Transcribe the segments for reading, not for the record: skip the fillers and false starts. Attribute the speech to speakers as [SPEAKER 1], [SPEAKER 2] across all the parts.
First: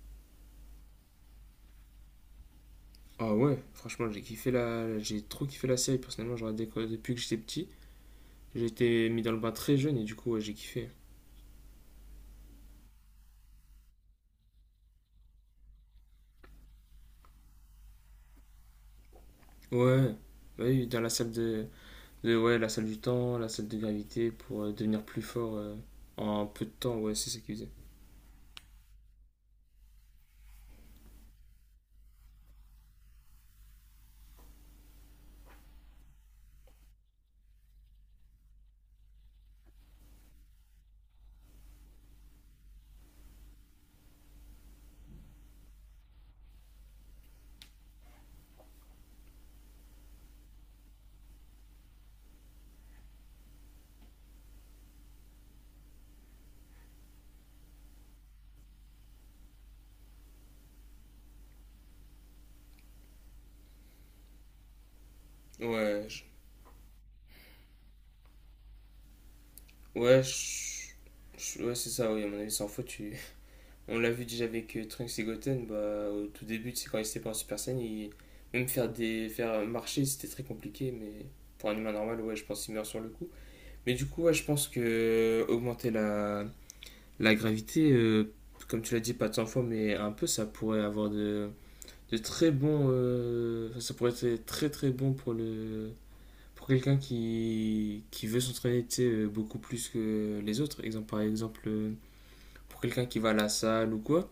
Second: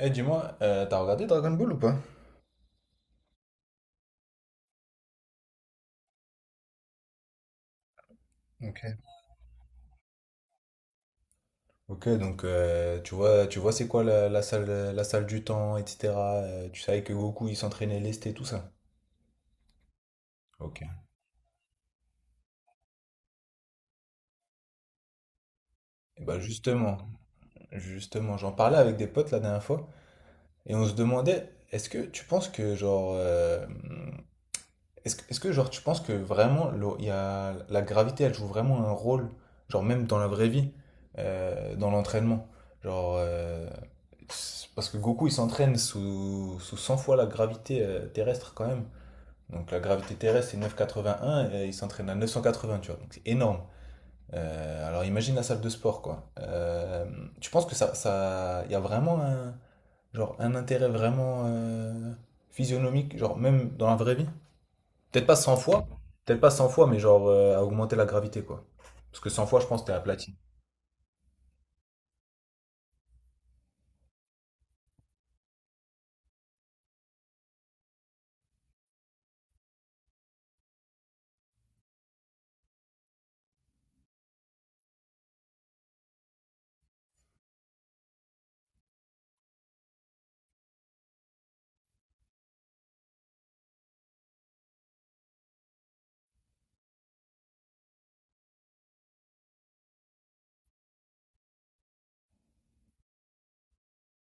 [SPEAKER 1] Eh, dis-moi, t'as regardé Dragon Ball ou pas?
[SPEAKER 2] Ah ouais, franchement, j'ai trop kiffé la série. Personnellement, j'aurais depuis que j'étais petit. J'ai
[SPEAKER 1] Ok.
[SPEAKER 2] été mis dans le bain très jeune et du coup, ouais, j'ai kiffé.
[SPEAKER 1] Ok, donc tu vois c'est quoi la salle du temps, etc. Tu savais que Goku il s'entraînait lesté, tout ça.
[SPEAKER 2] Ouais, bah
[SPEAKER 1] Ok.
[SPEAKER 2] oui, dans la salle de- Ouais, la salle du temps, la salle de gravité pour devenir plus fort
[SPEAKER 1] Et bah
[SPEAKER 2] en peu de temps.
[SPEAKER 1] justement,
[SPEAKER 2] Ouais, c'est ça qu'ils faisaient.
[SPEAKER 1] justement, j'en parlais avec des potes la dernière fois et on se demandait, est-ce que tu penses que genre est-ce que genre tu penses que vraiment il y a, la gravité elle joue vraiment un rôle, genre même dans la vraie vie, dans l'entraînement? Genre c'est parce que Goku il s'entraîne sous 100 fois la gravité terrestre quand même. Donc la gravité terrestre c'est 9,81 et il s'entraîne à 980, tu vois. Donc c'est énorme. Alors imagine la salle de sport quoi. Tu penses que ça, il y a vraiment un, genre un intérêt vraiment physionomique, genre même dans la vraie vie? Peut-être pas 100 fois,
[SPEAKER 2] Ouais, je-
[SPEAKER 1] peut-être pas 100 fois, mais genre à augmenter la gravité, quoi. Parce que 100 fois, je pense que t'es
[SPEAKER 2] ouais,
[SPEAKER 1] aplati.
[SPEAKER 2] je- ouais, c'est ça, oui, à mon avis, sans faute. On l'a vu déjà avec Trunks et Goten, bah, au tout début, c'est quand ils étaient pas en Super Saiyan, même faire marcher, c'était très compliqué, mais pour un humain normal, ouais, je pense qu'il meurt sur le coup. Mais du coup, ouais, je pense que augmenter la gravité, comme tu l'as dit, pas de 100 fois, mais un peu, ça pourrait avoir de très bons. Enfin, ça pourrait être très très bon pour le pour quelqu'un qui veut s'entraîner, tu sais, beaucoup plus que les autres. Par exemple, pour quelqu'un qui va à la salle ou quoi,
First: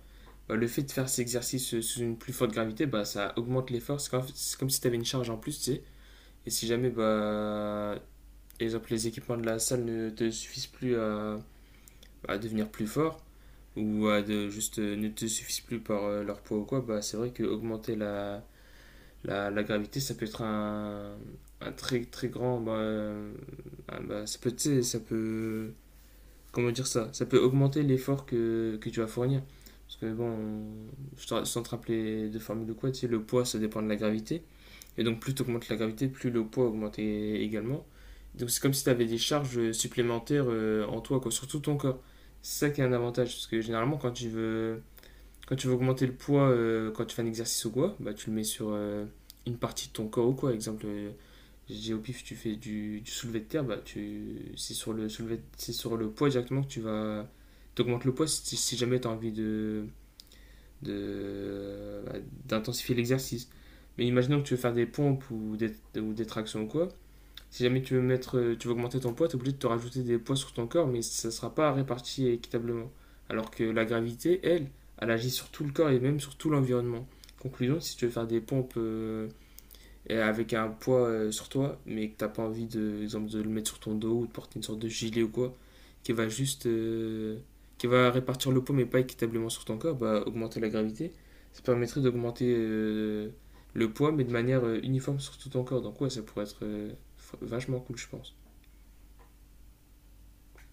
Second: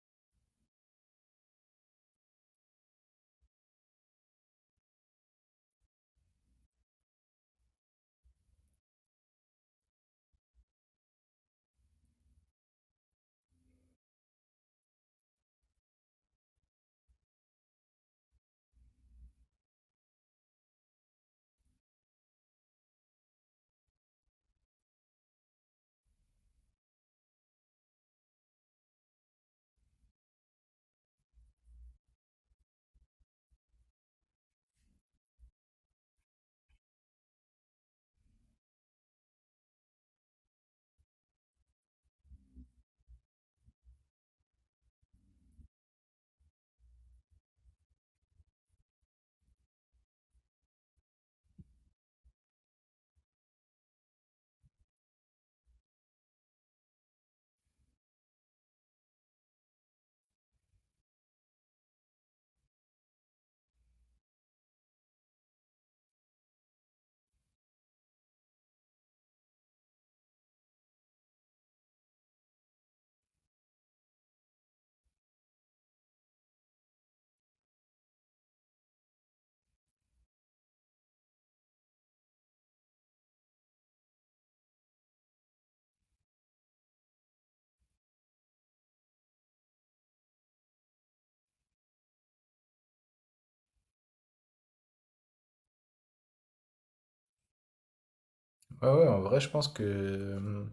[SPEAKER 2] bah, le fait de faire ces exercices sous une plus forte gravité, bah, ça augmente l'effort. C'est comme si tu avais une charge en plus, tu sais. Et si jamais, bah, exemple, les équipements de la salle ne te suffisent plus à devenir plus fort ou à de, juste ne te suffisent plus par leur poids ou quoi, bah, c'est vrai que augmenter la gravité, ça peut être un très très grand. Bah, ah, bah, ça peut, tu sais, ça peut. Comment dire ça? Ça peut augmenter l'effort que tu vas fournir. Parce que bon, sans te rappeler de formule ou quoi, tu sais, le poids, ça dépend de la gravité. Et donc plus tu augmentes la gravité, plus le poids augmente également. Donc c'est comme si tu avais des charges supplémentaires en toi, quoi, sur tout ton corps. C'est ça qui est un avantage, parce que généralement quand tu veux augmenter le poids, quand tu fais un exercice ou quoi, bah, tu le mets sur une partie de ton corps ou quoi. Exemple, je dis au pif, tu fais du soulevé de terre, bah, c'est sur le poids directement que tu vas... T'augmentes le poids si jamais tu as envie bah, d'intensifier l'exercice. Mais imaginons que tu veux faire des pompes ou des tractions ou quoi. Si jamais tu veux augmenter ton poids, tu es obligé de te rajouter des poids sur ton corps, mais ça ne sera pas réparti équitablement. Alors que la gravité, elle agit sur tout le corps et même sur tout l'environnement. Conclusion, si tu veux faire des pompes et avec un poids sur toi, mais que t'as pas envie de, exemple, de le mettre sur ton dos ou de porter une sorte de gilet ou quoi, qui va juste, euh, qui va répartir le poids mais pas équitablement sur ton corps, bah augmenter la gravité, ça permettrait d'augmenter le poids mais de manière uniforme sur tout ton corps. Donc ouais, ça pourrait être vachement cool, je pense.
[SPEAKER 1] Ouais, ouais, en vrai, je pense que.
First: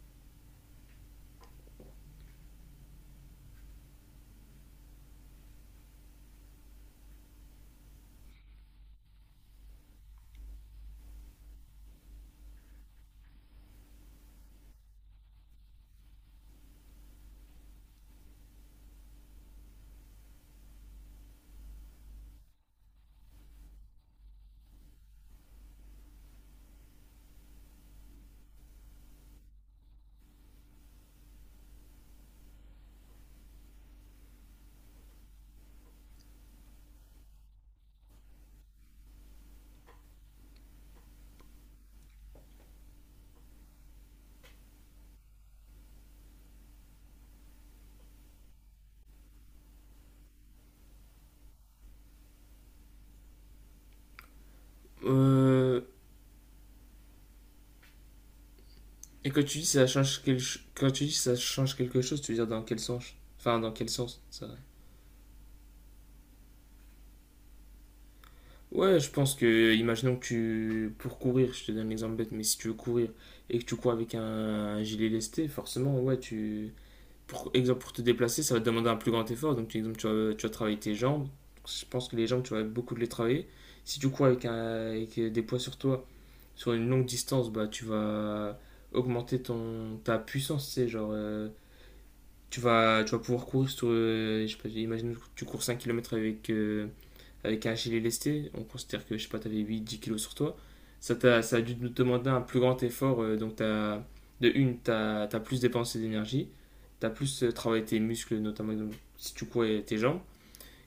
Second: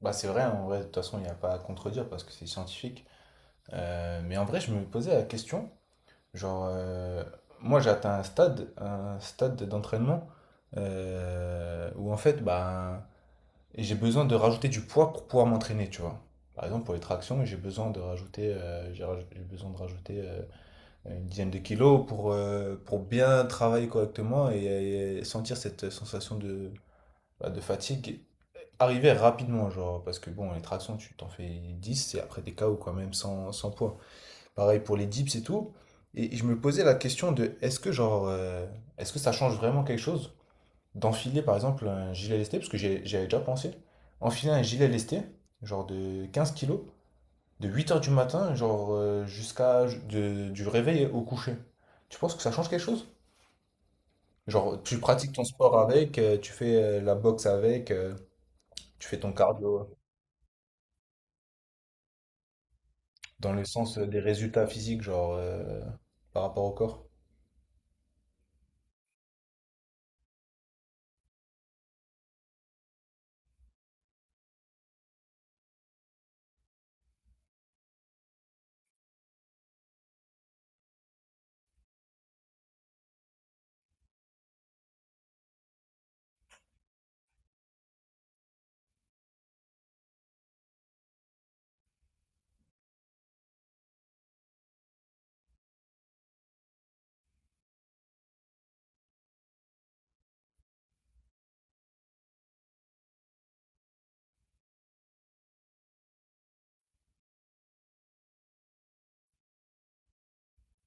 [SPEAKER 1] Bah, c'est vrai, hein, en vrai, de toute façon, il n'y a pas à contredire parce que c'est scientifique. Mais en vrai, je me posais la question, genre, moi, j'ai atteint un stade d'entraînement où en fait, bah, j'ai besoin de rajouter du poids pour pouvoir m'entraîner, tu vois. Par exemple, pour les tractions, j'ai besoin de rajouter une dizaine de kilos pour bien travailler correctement et sentir cette sensation de, bah, de fatigue arriver rapidement, genre, parce que bon, les tractions, tu t'en fais 10 et après des KO quand même, sans poids. Pareil pour les dips et tout. Et je me posais la question de genre, est-ce que ça change vraiment quelque chose d'enfiler par exemple un gilet lesté, parce que j'y avais déjà pensé, enfiler un gilet lesté, genre de 15 kilos, de 8 heures du matin, genre, jusqu'à du réveil au coucher. Tu penses que ça change quelque chose? Genre, tu pratiques ton sport
[SPEAKER 2] Euh,
[SPEAKER 1] avec, tu fais la boxe avec, tu fais
[SPEAKER 2] et
[SPEAKER 1] ton
[SPEAKER 2] quand tu dis
[SPEAKER 1] cardio,
[SPEAKER 2] ça
[SPEAKER 1] euh,
[SPEAKER 2] change quand tu dis ça change quelque chose, tu veux dire dans quel sens?
[SPEAKER 1] dans
[SPEAKER 2] Enfin,
[SPEAKER 1] le
[SPEAKER 2] dans quel
[SPEAKER 1] sens des
[SPEAKER 2] sens ça?
[SPEAKER 1] résultats physiques, genre, par rapport au corps.
[SPEAKER 2] Ouais, je pense que, imaginons pour courir, je te donne l'exemple bête, mais si tu veux courir et que tu cours avec un gilet lesté, forcément, ouais, pour exemple, pour te déplacer, ça va te demander un plus grand effort. Donc, exemple, tu vas travailler tes jambes. Je pense que les jambes, tu vas beaucoup les travailler. Si tu cours avec des poids sur toi, sur une longue distance, bah, tu vas augmenter ta puissance, tu sais, genre, tu vas pouvoir courir je sais pas, imagine que tu cours 5 kilomètres avec un gilet lesté, on considère que, je sais pas, t'avais 8 10 kilos sur toi, ça a dû nous demander un plus grand effort. Donc, de une, t'as as plus dépensé d'énergie, t'as plus travaillé tes muscles, notamment si tu courais tes jambes.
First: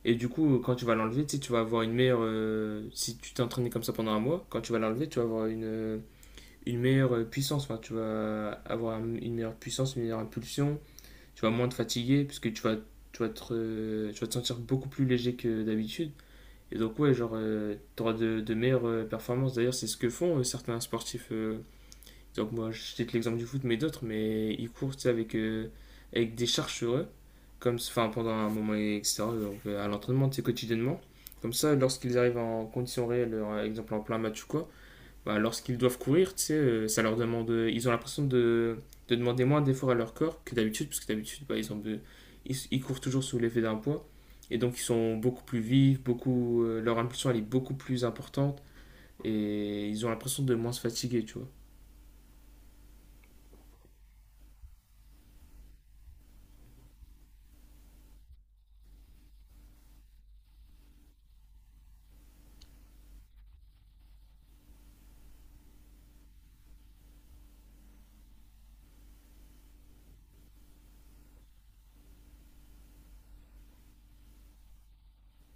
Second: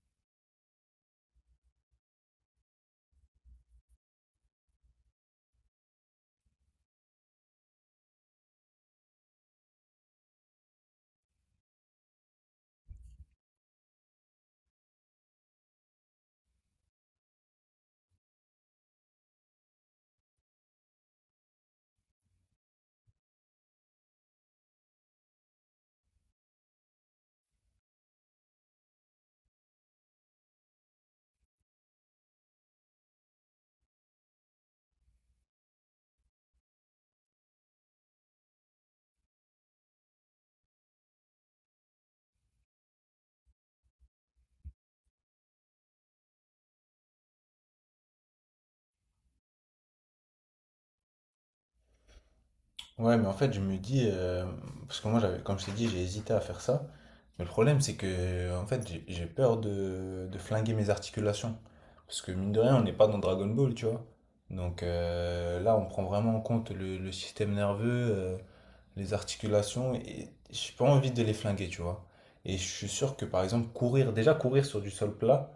[SPEAKER 2] Et du coup, quand tu vas l'enlever, tu vas avoir une meilleure. Si tu t'es entraîné comme ça pendant un mois, quand tu vas l'enlever, tu vas avoir une meilleure puissance. Enfin, tu vas avoir une meilleure puissance, une meilleure impulsion. Tu vas moins te fatiguer, puisque tu vas te sentir beaucoup plus léger que d'habitude. Et donc, ouais, genre, t'auras de meilleures performances. D'ailleurs, c'est ce que font certains sportifs. Donc, moi, je cite l'exemple du foot, mais d'autres, mais ils courent, tu sais, avec des charges sur eux, comme, enfin, pendant un moment, etc. Donc, à l'entraînement, tu sais, quotidiennement. Comme ça, lorsqu'ils arrivent en conditions réelles, par exemple en plein match ou quoi, bah, lorsqu'ils doivent courir, tu sais, ça leur demande. Ils ont l'impression de demander moins d'efforts à leur corps que d'habitude, parce que d'habitude, bah, ils, ont de- ils courent toujours sous l'effet d'un poids. Et donc, ils sont beaucoup plus vifs, leur impulsion elle est beaucoup plus importante, et ils ont l'impression de moins se fatiguer, tu vois.
[SPEAKER 1] Ouais, mais en fait, je me dis, parce que moi, j'avais, comme je t'ai dit, j'ai hésité à faire ça. Mais le problème, c'est que, en fait, j'ai peur de flinguer mes articulations. Parce que, mine de rien, on n'est pas dans Dragon Ball, tu vois. Donc là, on prend vraiment en compte le système nerveux, les articulations, et j'ai pas envie de les flinguer, tu vois. Et je suis sûr que, par exemple, courir, déjà courir sur du sol plat,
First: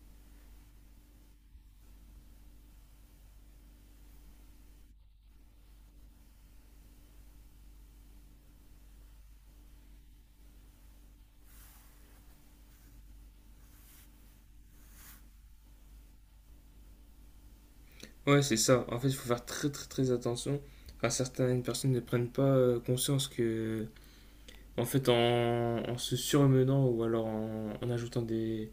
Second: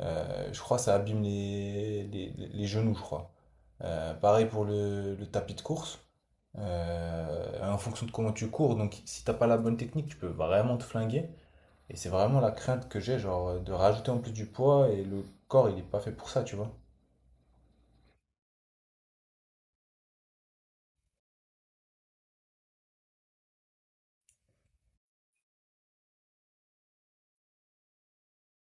[SPEAKER 1] je crois que ça abîme les genoux, je crois. Pareil pour le tapis de course en fonction de comment tu cours. Donc, si t'as pas la bonne technique, tu peux vraiment te flinguer. Et c'est vraiment la crainte que j'ai, genre, de rajouter en plus du poids et le corps, il est pas fait pour ça, tu vois.
[SPEAKER 2] Ouais, c'est ça. En fait, il faut faire très très très attention. Enfin, certaines personnes ne prennent pas conscience que, en fait, en se surmenant ou alors en, en ajoutant des,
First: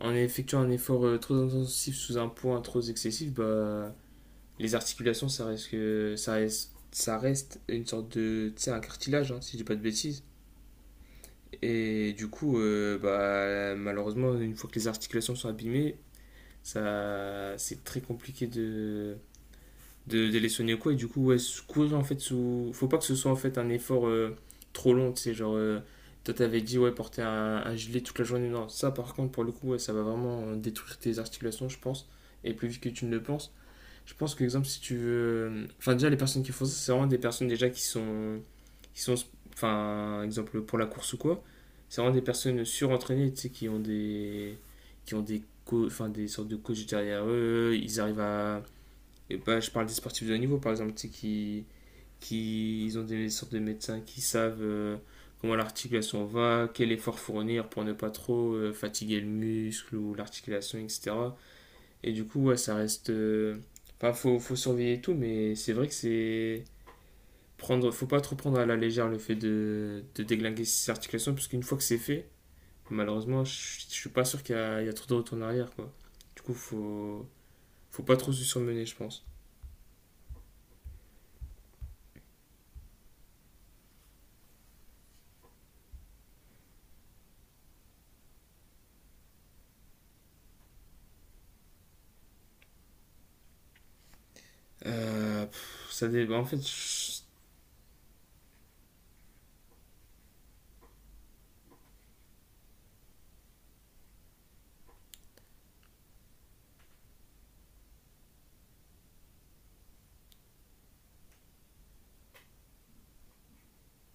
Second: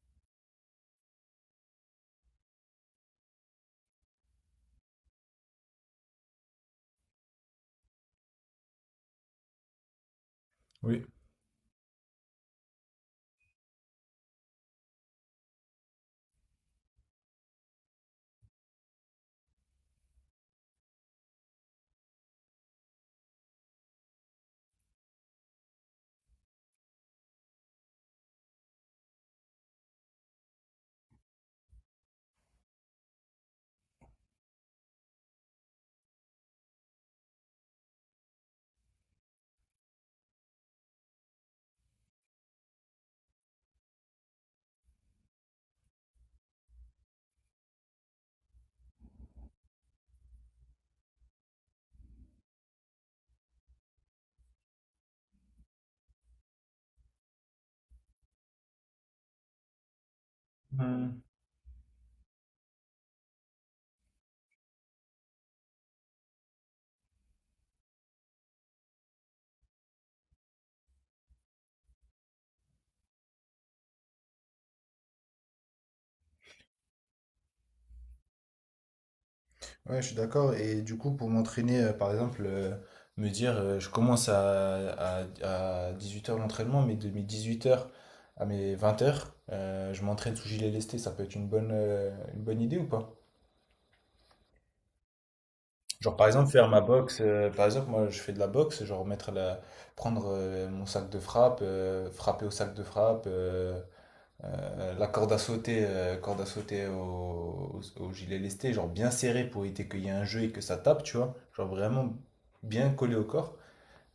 [SPEAKER 2] En effectuant un effort trop intensif sous un poids trop excessif, bah, les articulations, ça reste, que- ça reste une sorte de, tu sais, un cartilage, hein, si je dis pas de bêtises.
[SPEAKER 1] Oui.
[SPEAKER 2] Et du coup, bah, malheureusement, une fois que les articulations sont abîmées, ça, c'est très compliqué de les sonner ou quoi. Et du coup, ouais, courir en fait sous. Faut pas que ce soit en fait un effort trop long, tu sais, genre. Toi, t'avais dit, ouais, porter un gilet toute la journée. Non, ça, par contre, pour le coup, ouais, ça va vraiment détruire tes articulations, je pense. Et plus vite que tu ne le penses. Je pense que, exemple, si tu veux. Enfin, déjà, les personnes qui font ça, c'est vraiment des personnes déjà qui sont. Qui sont enfin, exemple, pour la course ou quoi. C'est vraiment des personnes surentraînées, tu sais, qui ont des. Qui ont des. Co Enfin, des sortes de coachs derrière eux. Ils arrivent à. Et bah, je parle des sportifs de haut niveau, par exemple, tu sais, qui ils ont des sortes de médecins qui savent comment l'articulation va, quel effort fournir pour ne pas trop fatiguer le muscle ou l'articulation,
[SPEAKER 1] Mm.
[SPEAKER 2] etc. Et du coup, ouais, ça reste. Enfin, faut surveiller tout, mais c'est vrai que c'est. Faut pas trop prendre à la légère le fait de déglinguer ses articulations, parce qu'une fois que c'est fait, malheureusement, je suis pas sûr qu'il y a trop de retour en arrière, quoi. Du coup, faut pas trop se surmener, je pense.
[SPEAKER 1] Ouais, je suis d'accord. Et du coup, pour m'entraîner, par exemple, me dire, je commence à 18 heures l'entraînement, mais de mes 18 heures à mes 20h, je m'entraîne sous gilet lesté, ça peut être une bonne idée ou pas?
[SPEAKER 2] Pff, ça
[SPEAKER 1] Genre par
[SPEAKER 2] dé- En
[SPEAKER 1] exemple
[SPEAKER 2] fait,
[SPEAKER 1] faire ma boxe,
[SPEAKER 2] je-
[SPEAKER 1] par exemple moi je fais de la boxe, genre prendre mon sac de frappe, frapper au sac de frappe, la corde à sauter au gilet lesté, genre bien serré pour éviter qu'il y ait un jeu et que ça tape, tu vois, genre vraiment bien collé au corps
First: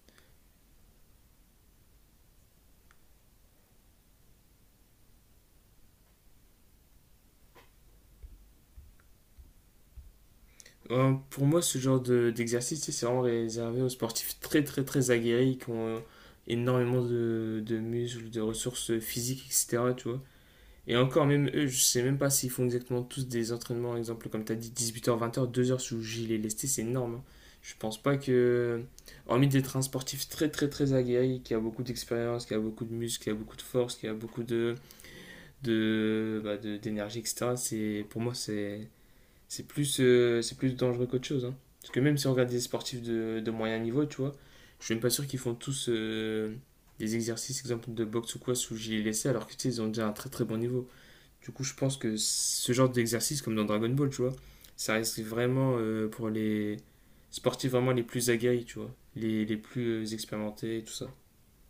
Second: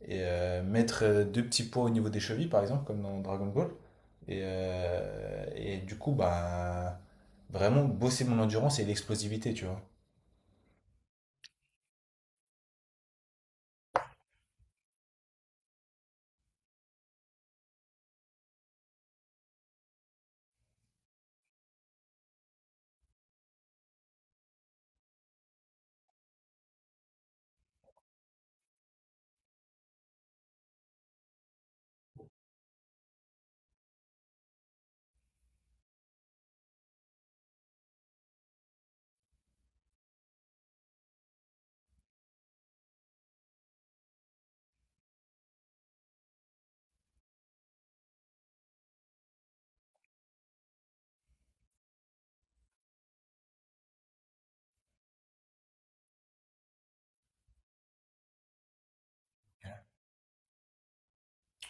[SPEAKER 1] et mettre deux petits poids au niveau des chevilles par exemple comme dans Dragon Ball et du coup bah vraiment bosser mon endurance et l'explosivité, tu vois.
[SPEAKER 2] pour moi, ce genre d'exercice, tu sais, c'est vraiment réservé aux sportifs très, très, très aguerris qui ont énormément de muscles, de ressources physiques, etc. Tu vois. Et encore, même eux, je sais même pas s'ils font exactement tous des entraînements, exemple, comme tu as dit, 18 h, 20 h, 2 h sous gilet lesté, c'est énorme. Hein. Je pense pas que, hormis d'être un sportif très, très, très aguerri, qui a beaucoup d'expérience, qui a beaucoup de muscles, qui a beaucoup de force, qui a beaucoup de bah, d'énergie, etc. Pour moi, c'est plus dangereux qu'autre chose. Hein. Parce que même si on regarde des sportifs de moyen niveau, tu vois, je suis même pas sûr qu'ils font tous des exercices, exemple de boxe ou quoi, sous gilet laissé, alors que tu sais, ils ont déjà un très très bon niveau. Du coup, je pense que ce genre d'exercice, comme dans Dragon Ball, tu vois, ça reste vraiment pour les sportifs vraiment les plus aguerris, tu vois, les plus expérimentés et tout ça.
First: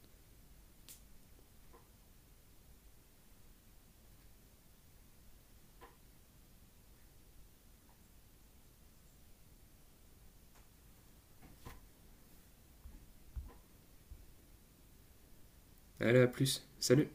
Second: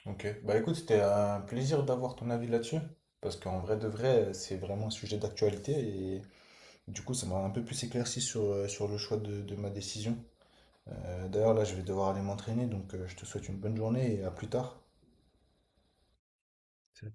[SPEAKER 1] Ok, bah écoute, c'était un plaisir d'avoir ton avis là-dessus, parce qu'en vrai de vrai, c'est vraiment un sujet d'actualité et du coup, ça m'a un peu plus éclairci sur le choix de ma décision. D'ailleurs, là, je vais devoir aller m'entraîner, donc je te souhaite une bonne journée et à plus tard.
[SPEAKER 2] Allez, à plus. Salut!